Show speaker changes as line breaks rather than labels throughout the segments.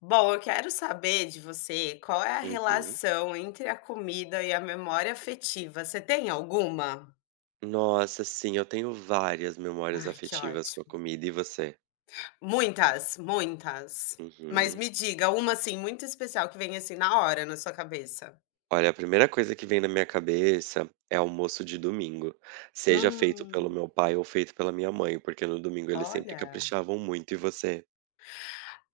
Bom, eu quero saber de você qual é a
Uhum.
relação entre a comida e a memória afetiva. Você tem alguma?
Nossa, sim, eu tenho várias memórias
Ai, que
afetivas com a
ótimo.
comida. E você?
Muitas, muitas. Mas
Uhum.
me diga uma assim muito especial que vem assim na hora na sua cabeça.
Olha, a primeira coisa que vem na minha cabeça é almoço de domingo, seja feito pelo
Hum,
meu pai ou feito pela minha mãe, porque no domingo eles sempre
olha.
caprichavam muito. E você?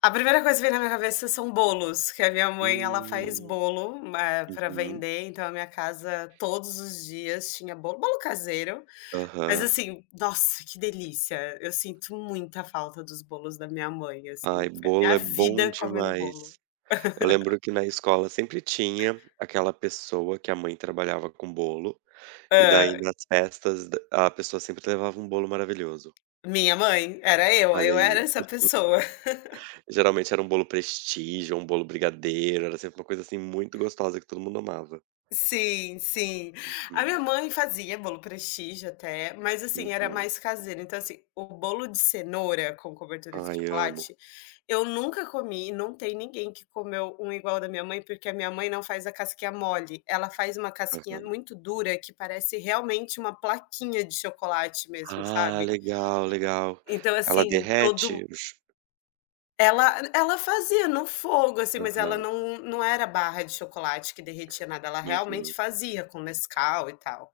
A primeira coisa que vem na minha cabeça são bolos, que a minha mãe ela faz
Hum,
bolo, para
Uhum.
vender, então a minha casa todos os dias tinha bolo, bolo caseiro. Mas
Aham.
assim, nossa, que delícia. Eu sinto muita falta dos bolos da minha mãe, assim,
Ai,
foi
bolo
minha
é bom
vida comendo bolo.
demais. Eu lembro que na escola sempre tinha aquela pessoa que a mãe trabalhava com bolo, e daí
Hã,
nas festas da- a pessoa sempre levava um bolo maravilhoso.
minha mãe, era eu,
Olha aí.
era essa pessoa.
Geralmente era um bolo prestígio, um bolo brigadeiro, era sempre uma coisa, assim, muito gostosa que todo mundo amava.
Sim, sim. A minha
Hum,
mãe fazia bolo prestígio até, mas assim, era
uhum.
mais caseiro. Então, assim, o bolo de cenoura com cobertura de
Ai, amo.
chocolate, eu nunca comi e não tem ninguém que comeu um igual da minha mãe, porque a minha mãe não faz a casquinha mole. Ela faz uma casquinha
Aham.
muito dura que parece realmente uma plaquinha de chocolate mesmo,
Ah,
sabe?
legal, legal.
Então,
Ela
assim, todo
derrete os
ela fazia no fogo, assim, mas ela
aham,
não era barra de chocolate que derretia nada, ela realmente
uhum.
fazia com Nescau e tal.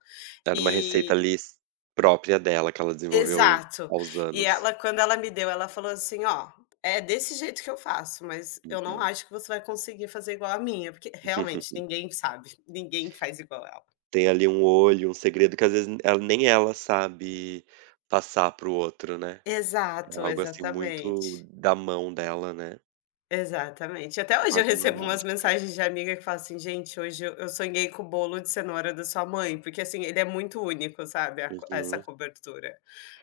Era uma receita
E
ali s própria dela, que ela desenvolveu
exato.
aos
E
anos.
ela quando ela me deu, ela falou assim: "Ó, é desse jeito que eu faço, mas eu não
Uhum.
acho que você vai conseguir fazer igual a minha", porque realmente ninguém sabe, ninguém faz igual ela.
Tem ali um olho, um segredo que às vezes ela nem ela sabe passar pro outro, né. É
Exato,
algo, assim, muito
exatamente.
da mão dela, né.
Exatamente. Até
É
hoje eu
quase uma
recebo umas
mágica.
mensagens de amiga que fala assim: "Gente, hoje eu sonhei com o bolo de cenoura da sua mãe", porque, assim, ele é muito único, sabe, a co essa
Uhum.
cobertura.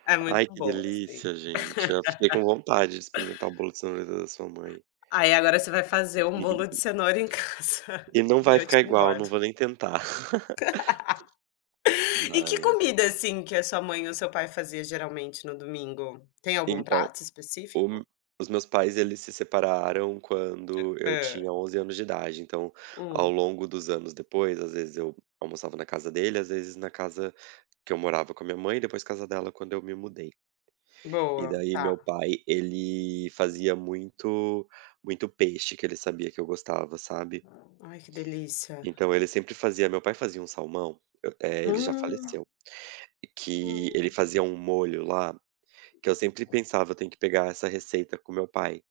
É muito
Ai, que
boa, assim.
delícia, gente. Já fiquei com vontade de experimentar o bolo de cenoura da sua mãe.
Aí agora você vai fazer um bolo de cenoura em casa
E não vai
e eu te
ficar igual, não
engordo.
vou nem tentar.
E que
Ai, é.
comida, assim, que a sua mãe ou seu pai fazia geralmente no domingo? Tem algum
Então,
prato
o m
específico?
os meus pais, eles se separaram quando eu
Hã.
tinha 11 anos de idade, então,
Hum,
ao longo dos anos depois, às vezes eu almoçava na casa dele, às vezes na casa que eu morava com a minha mãe, depois casa dela quando eu me mudei. E
boa,
daí meu
tá.
pai, ele fazia muito peixe que ele sabia que eu gostava, sabe.
Ai, que delícia.
Então ele sempre fazia meu pai fazia um salmão, ele já
Hum,
faleceu, e que ele
hum.
fazia um molho lá, que eu sempre pensava: "Eu tenho que pegar essa receita com meu pai",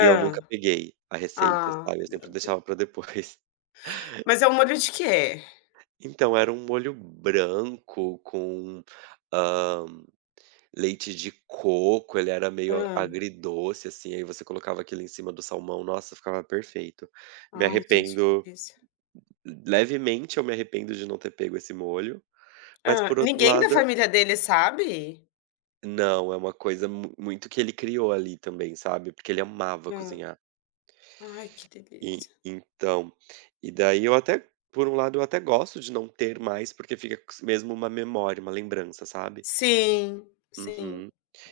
e eu nunca peguei a receita,
Ah.
sabe, eu sempre deixava pra depois.
Mas é um molho de quê?
Então era um molho branco com, hã, leite de coco, ele era meio
Hã.
agridoce, assim, aí você colocava aquilo em cima do salmão, nossa, ficava perfeito. Me
Ai, gente, que
arrependo
delícia.
levemente eu me arrependo de não ter pego esse molho, mas
Hã.
por outro
Ninguém da
lado.
família dele sabe?
Não, é uma coisa mu muito que ele criou ali também, sabe, porque ele amava
Hã.
cozinhar.
Ai, que
E
delícia.
então e daí eu até por um lado eu até gosto de não ter mais, porque fica s mesmo uma memória, uma lembrança, sabe.
Sim, sim.
Uhum.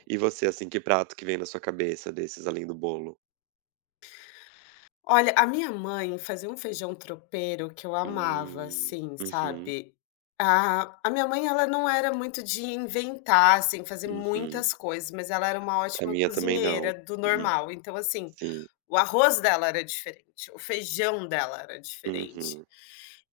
E você, assim, que prato que vem na sua cabeça desses além do bolo?
Olha, a minha mãe fazia um feijão tropeiro que eu amava,
Hum.
assim,
Uhum,
sabe. A minha mãe, ela não era muito de inventar, assim, fazer
uhum.
muitas coisas, mas ela era uma
A
ótima
minha também não.
cozinheira do
Uhum.
normal. Então, assim,
Sim.
o arroz dela era diferente, o feijão dela era diferente.
Uhum,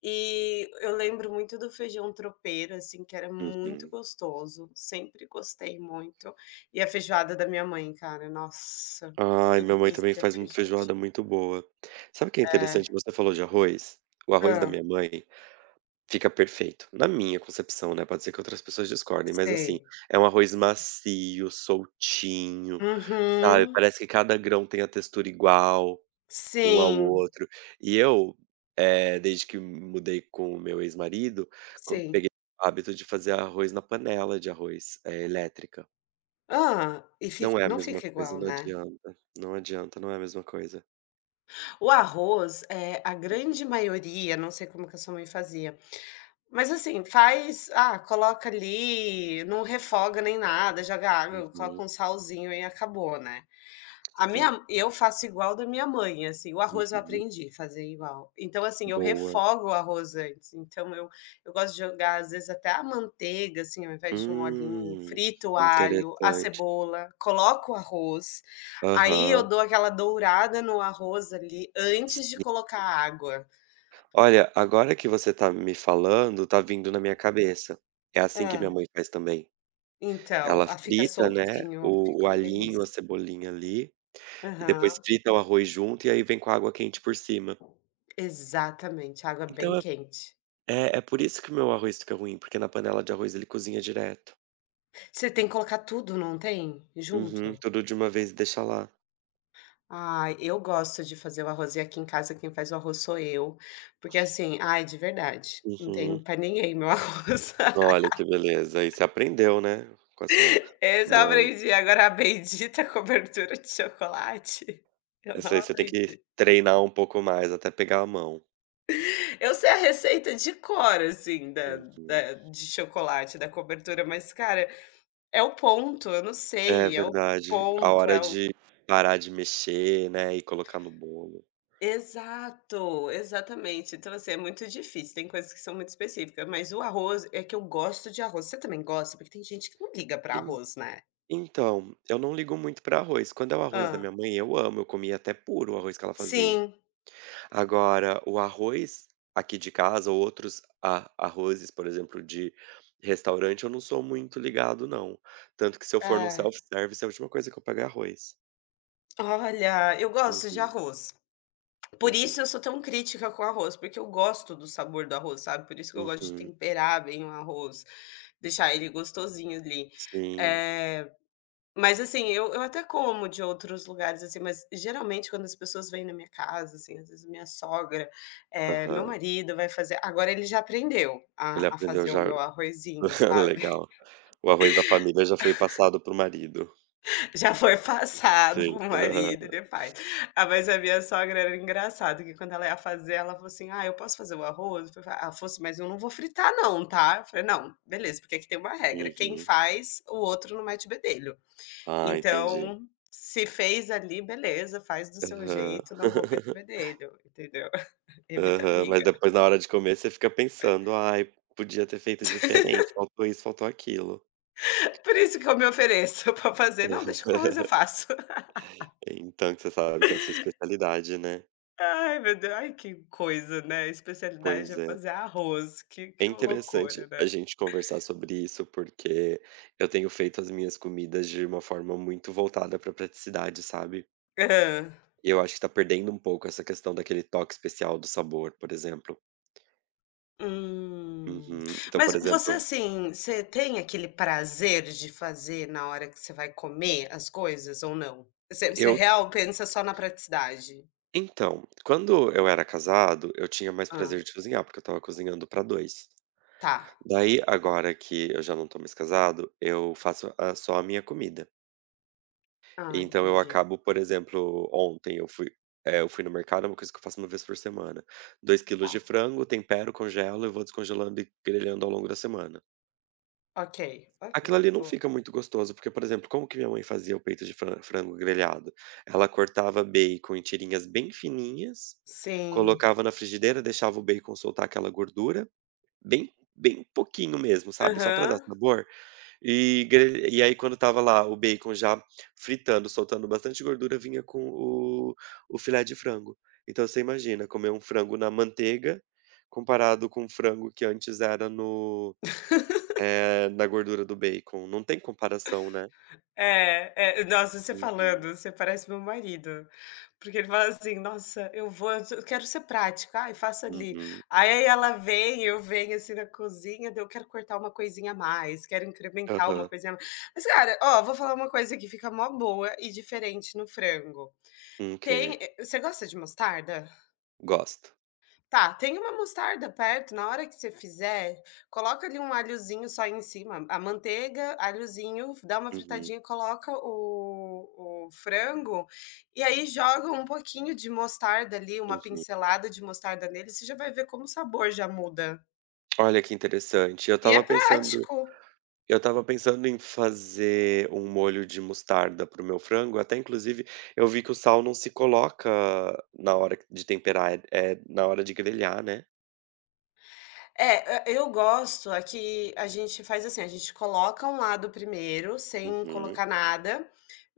E eu lembro muito do feijão tropeiro, assim, que era muito
uhum.
gostoso, sempre gostei muito. E a feijoada da minha mãe, cara, nossa,
Ai,
que
minha mãe também
delícia a
faz uma feijoada
feijoadinha.
muito boa. Sabe o que é
É.
interessante? Você falou de arroz, o arroz da
Hã.
minha mãe fica perfeito. Na minha concepção, né, pode ser que outras pessoas discordem, mas assim,
Sei.
é um arroz macio, soltinho, sabe,
Uhum.
parece que cada grão tem a textura igual um ao
Sim,
outro. E eu, desde que mudei com o meu ex-marido, co
sim.
peguei o hábito de fazer arroz na panela de arroz, elétrica.
Hã. E fica
Não é a
não
mesma
fica
coisa,
igual,
não
né.
adianta. Não adianta, não é a mesma coisa.
O arroz, a
Uhum,
grande maioria, não sei como que a sua mãe fazia. Mas assim, faz ah, coloca ali, não refoga nem nada, joga água, coloca
uhum,
um salzinho e acabou, né. A
sim.
minha eu faço igual da minha mãe, assim, o arroz eu
Uhum.
aprendi a fazer igual. Então assim, eu
Boa.
refogo o arroz antes, então eu gosto de jogar, às vezes, até a manteiga, assim, ao invés de um olhinho,
Hum,
frito o alho, a
interessante.
cebola, coloco o arroz, aí
Aham.
eu dou aquela dourada no arroz ali antes de
Sim.
colocar a água.
Olha, agora que você tá me falando, tá vindo na minha cabeça. É assim que minha
Hum.
mãe faz também.
Então,
Ela
ah, fica
frita, né,
soltinho,
o
fica
o
uma
alhinho, a
delícia.
cebolinha ali, e depois
Aham,
frita o arroz junto e aí vem com água quente por cima.
exatamente, água bem
Então é
quente.
é é por isso que o meu arroz fica ruim, porque na panela de arroz ele cozinha direto.
Você tem que colocar tudo, não tem?
Uhum,
Junto?
tudo de uma vez e deixa lá.
Ai, eu gosto de fazer o arroz e aqui em casa quem faz o arroz sou eu, porque assim, ai, de verdade, não tem
Uhum.
pra ninguém meu arroz.
Olha que beleza, aí você aprendeu, né, com a sua
Eu já
mãe.
aprendi, agora a bendita cobertura de chocolate, eu
Essa
não
aí você tem que
aprendi.
treinar um pouco mais até pegar a mão.
Eu sei a receita de cor, assim, da
Uhum.
da de chocolate, da cobertura, mas cara, é o ponto, eu não
É
sei, é o
verdade. A
ponto, é
hora
o...
de parar de mexer, né, e colocar no bolo.
Exato, exatamente. Então, assim, é muito difícil, tem coisas que são muito específicas, mas o arroz é que eu gosto de arroz. Você também gosta? Porque tem gente que não liga para
En
arroz, né.
então, eu não ligo muito para arroz. Quando é o arroz da
Ah,
minha mãe, eu amo, eu comia até puro o arroz que ela fazia.
sim,
Agora, o arroz aqui de casa ou outros a arrozes, por exemplo, de restaurante, eu não sou muito ligado não. Tanto que se eu for num
é.
self-service, é a última coisa que eu pego é arroz.
Olha, eu gosto de
Uhum,
arroz. Por
uhum,
isso eu sou tão crítica com arroz, porque eu gosto do sabor do arroz, sabe, por isso que eu gosto de
uhum.
temperar bem o arroz, deixar ele gostosinho ali.
Sim,
Eh Mas assim, eu até como de outros lugares, assim, mas geralmente quando as pessoas vêm na minha casa, assim, às vezes minha sogra, meu
aham.
marido vai fazer agora ele já aprendeu a
Ele
a
aprendeu
fazer o
já.
meu arrozinho, sabe.
Legal. O arroz da família já foi passado pro marido.
Já foi passado
Sim.
pro
Aham.
marido, ele faz. Ah, mas a minha sogra era engraçado que quando ela ia fazer, ela falou assim: "Ah, eu posso fazer o arroz?" Eu falei: "Ah", fosse "Mas eu não vou fritar não, tá?" Eu falei: "Não, beleza, porque aqui tem uma regra, quem
Uhum.
faz, o outro não mete bedelho."
Ah, entendi.
Então, se fez ali, beleza, faz do seu
Aham.
jeito, não vou meter bedelho, entendeu? Evita
Aham. Mas
briga.
depois na hora de comer você fica pensando: "Ai, podia ter feito diferente, faltou isso, faltou aquilo".
Por isso que eu me ofereço para fazer: "Não, deixa com arroz, eu faço".
Então, que você sabe que é a sua especialidade, né.
Ai, meu Deus, ai, que coisa, né, a especialidade
Pois
é
é.
fazer arroz,
É
que loucura,
interessante
né.
a gente conversar sobre isso, porque eu tenho feito as minhas comidas de uma forma muito voltada para praticidade, sabe.
Hã.
E eu acho que tá perdendo um pouco essa questão daquele toque especial do sabor, por exemplo.
Hum.
Uhum. Então,
Mas
por
você,
exemplo,
assim, você tem aquele prazer de fazer na hora que você vai comer as coisas ou não? Você
eu
real pensa só na praticidade?
então, quando eu era casado, eu tinha mais
Hã,
prazer de cozinhar, porque eu estava cozinhando pra 2.
tá.
Daí, agora que eu já não tô mais casado, eu faço a só a minha comida.
Ah,
Então eu
entendi.
acabo, por exemplo, ontem eu fui no mercado, é uma coisa que eu faço uma vez por semana. 2 quilos
Tá,
de frango, tempero, congelo e vou descongelando e grelhando ao longo da semana.
ok, ok,
Aquilo ali não
boa.
fica muito gostoso, porque, por exemplo, como que minha mãe fazia o peito de frango grelhado? Ela cortava bacon em tirinhas bem fininhas,
Sim,
colocava na frigideira, deixava o bacon soltar aquela gordura, bem pouquinho mesmo, sabe, só pra dar
aham.
sabor, e aí quando tava lá o bacon já fritando, soltando bastante gordura, vinha com o filé de frango. Então você imagina comer um frango na manteiga, comparado com o frango que antes era no é, na gordura do bacon, não tem comparação, né.
É, é, nossa, você
Uhum,
falando, você parece meu marido, porque ele fala assim: "Nossa, eu vou eu quero ser prática, ai, faço ali".
uhum,
Aí ela vem, eu venho, assim, na cozinha, daí eu quero cortar uma coisinha a mais, quero incrementar uma
aham.
coisinha a mais. Mas, cara, ó, vou falar uma coisa que fica mó boa e diferente no frango.
Um
Tem
que
você gosta de mostarda?
Gosto.
Tá, tem uma mostarda perto, na hora que você fizer, coloca ali um alhozinho só em cima, a manteiga, alhozinho, dá uma
Uhum,
fritadinha, coloca o frango e aí joga um pouquinho de mostarda ali, uma
uhum.
pincelada de mostarda nele, você já vai ver como o sabor já muda.
Olha que interessante,
E é prático.
eu estava pensando em fazer um molho de mostarda para o meu frango, até inclusive eu vi que o sal não se coloca na hora de temperar, é na hora de grelhar, né.
É, e eu gosto aqui a gente faz assim, a gente coloca um lado primeiro, sem
Uhum,
colocar nada,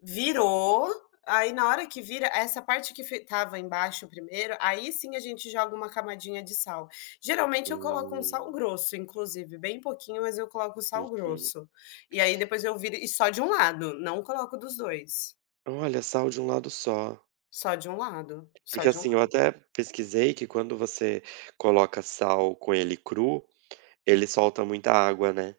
virou, aí na hora que vira, essa parte que fi estava embaixo primeiro, aí sim a gente joga uma camadinha de sal. Geralmente eu coloco um sal
hum,
grosso inclusive, bem pouquinho, mas eu coloco sal
uhum.
grosso. E aí depois eu viro e só de um lado, não coloco dos 2,
Olha, sal de um lado só.
só de um lado, só
Porque
de um...
assim, eu até pesquisei que quando você coloca sal com ele cru, ele solta muita água, né.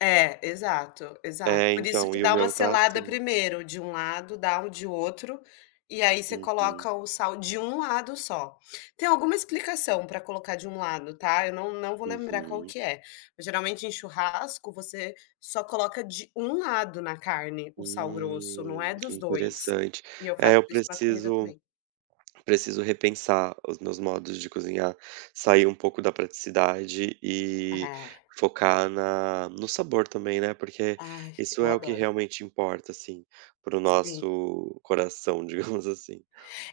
É, exato, exato.
É,
Por isso
então,
que
e o
dá uma
meu tá
selada
assim.
primeiro, de um lado, dá um de outro, e aí você
Uhum,
coloca o sal de um lado só. Tem alguma explicação para colocar de um lado, tá, eu não vou lembrar qual
uhum.
que é. Mas geralmente em churrasco você só coloca de um lado na carne o sal grosso, não é dos 2.
Interessante.
E eu
É,
faço
eu
isso na comida
preciso
também.
preciso repensar os meus modos de cozinhar, sair um pouco da praticidade e
É.
focar na no sabor também, né, porque
Ai,
isso
eu
é o que
adoro.
realmente importa, assim, para o
Sim.
nosso coração, digamos assim.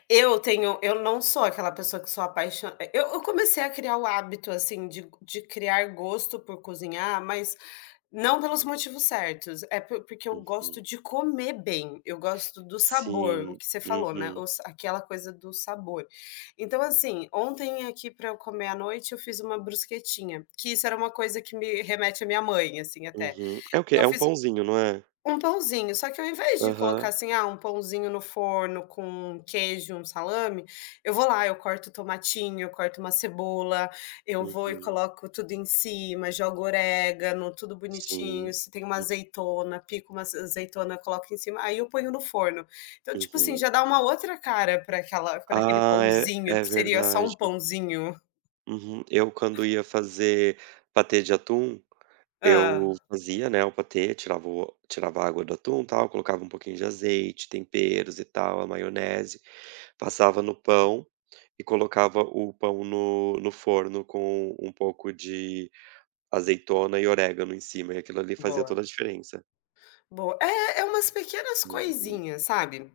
Eu tenho eu não sou aquela pessoa que sou apaixonada. Eu comecei a criar o hábito, assim, de criar gosto por cozinhar, mas não pelos motivos certos, é por porque eu gosto
Uhum.
de comer bem, eu gosto do sabor, o
Sim.
que você falou, né,
Uhum,
o sa aquela coisa do sabor. Então, assim, ontem aqui para eu comer à noite, eu fiz uma brusquetinha, que isso era uma coisa que me remete à minha mãe, assim, até.
uhum. É o quê?
Eu
É um
fiz
pãozinho, não é?
um pãozinho, só que ao invés de colocar
Aham.
assim, ah, um pãozinho no forno com queijo, um salame, eu vou lá, eu corto tomatinho, eu corto uma cebola, eu vou e
Uhum.
coloco tudo em cima, jogo orégano, tudo bonitinho,
Sim.
se tem uma
U
azeitona, pico uma aze azeitona, coloco em cima, aí eu ponho no forno. Então, tipo assim,
uhum.
já dá uma outra cara para aquela para aquele
Ah, é
pãozinho
é
que seria só um
verdade.
pãozinho.
Uhum. Eu quando ia fazer patê de atum, eu
Ah,
fazia, né, o patê, tirava a água do atum, tal, colocava um pouquinho de azeite, temperos e tal, a maionese, passava no pão e colocava o pão no forno com um pouco de azeitona e orégano em cima, e aquilo ali fazia
boa,
toda a diferença.
boa. É, é umas pequenas
Uhum.
coisinhas, sabe?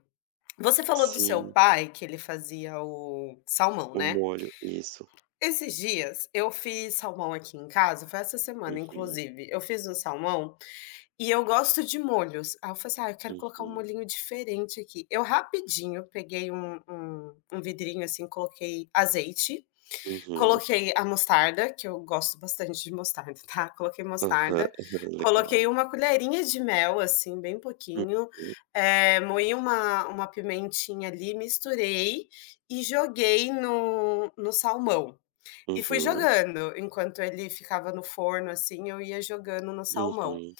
Você falou do seu
Sim,
pai que ele fazia o salmão,
o
né.
molho, isso.
Esses dias eu fiz salmão aqui em casa, foi essa semana
Uhum,
inclusive, eu fiz um salmão e eu gosto de molhos. Aí eu falei assim: "Ah, eu quero colocar um
uhum,
molhinho diferente aqui". Eu rapidinho peguei um vidrinho, assim, coloquei azeite,
uhum.
coloquei a mostarda, que eu gosto bastante de mostarda, tá, coloquei
Aham,
mostarda,
aham, legal.
coloquei uma colherinha de mel, assim, bem pouquinho,
Uhum,
moí uma pimentinha ali, misturei e joguei no salmão. E fui
uhum,
jogando, enquanto ele ficava no forno, assim, eu ia jogando no salmão.
uhum,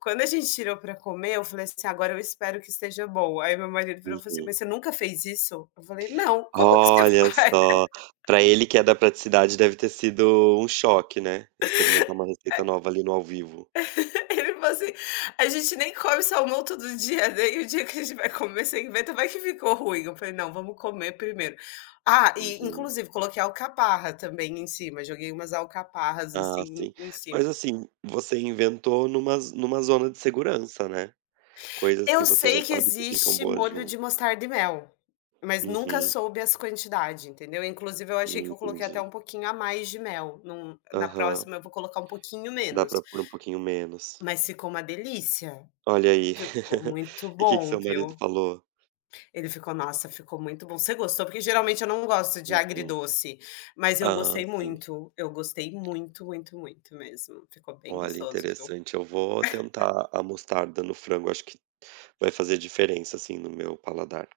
Quando a gente tirou para comer, eu falei assim: "Agora eu espero que esteja bom". Aí meu marido virou e falou assim:
uhum.
"Mas você nunca fez isso?" Eu falei: "Não, como que você
Olha
faz?"
só, pra ele que é da praticidade deve ter sido um choque, né, experimentar uma receita nova ali no ao vivo.
Ele falou assim: "A gente nem come salmão todo dia, né? E o dia que a gente vai comer você inventa, vai que ficou ruim". Eu falei: "Não, vamos comer primeiro". Ah, e
Uhum.
inclusive coloquei alcaparra também em cima, joguei umas alcaparras,
Ah,
assim,
sim.
em cima.
Mas assim, você inventou numa zona de segurança, né, coisas que
Eu
você já
sei que
sabe que ficam
existe
boas
molho
junto.
de mostarda e mel, mas nunca
Uhum.
soube as quantidade, entendeu. Inclusive eu achei que eu coloquei
Entendi.
até um pouquinho a mais de mel, num na
Aham.
próxima eu vou colocar um pouquinho
Dá pra
menos,
pôr um pouquinho menos.
mas ficou uma delícia,
Olha aí.
ficou muito
E o que que
bom,
seu marido
viu.
falou?
Ele ficou: "Nossa, ficou muito bom". Você gostou? Porque geralmente eu não gosto de
Uhum.
agridoce, mas eu
Ah,
gostei
sim.
muito. Eu gostei muito, muito, muito mesmo. Ficou bem
Olha,
gostoso, viu.
interessante. Eu vou tentar a mostarda no frango, acho que vai fazer diferença, assim, no meu paladar.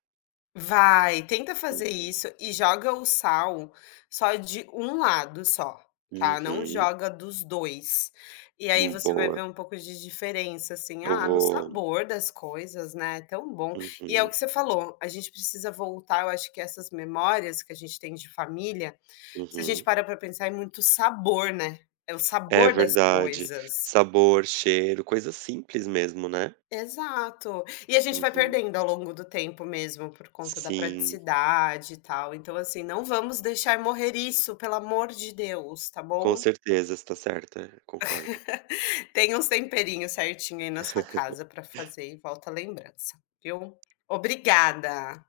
Vai, tenta fazer
Uhum.
isso e joga o sal só de um lado só, tá, não
Uhum.
joga dos 2. E aí você vai
Boa.
ver um pouco de diferença, assim,
Eu
ah, no
vou
sabor das coisas, né, é tão bom. E é o
uhum,
que você falou, a gente precisa voltar, eu acho que essas memórias que a gente tem de família, se a gente
uhum.
parar para pensar, é muito sabor, né, é o
É
sabor das
verdade.
coisas.
Sabor, cheiro, coisa simples mesmo, né.
Exato. E a gente vai
Uhum.
perdendo ao longo do tempo mesmo, por conta da
Sim,
praticidade e tal. Então, assim, não vamos deixar morrer isso, pelo amor de Deus, tá
com
bom?
certeza, Está tá certa, concordo.
Tem uns temperinhos certinho aí na sua casa para fazer e volta a lembrança, viu? Obrigada.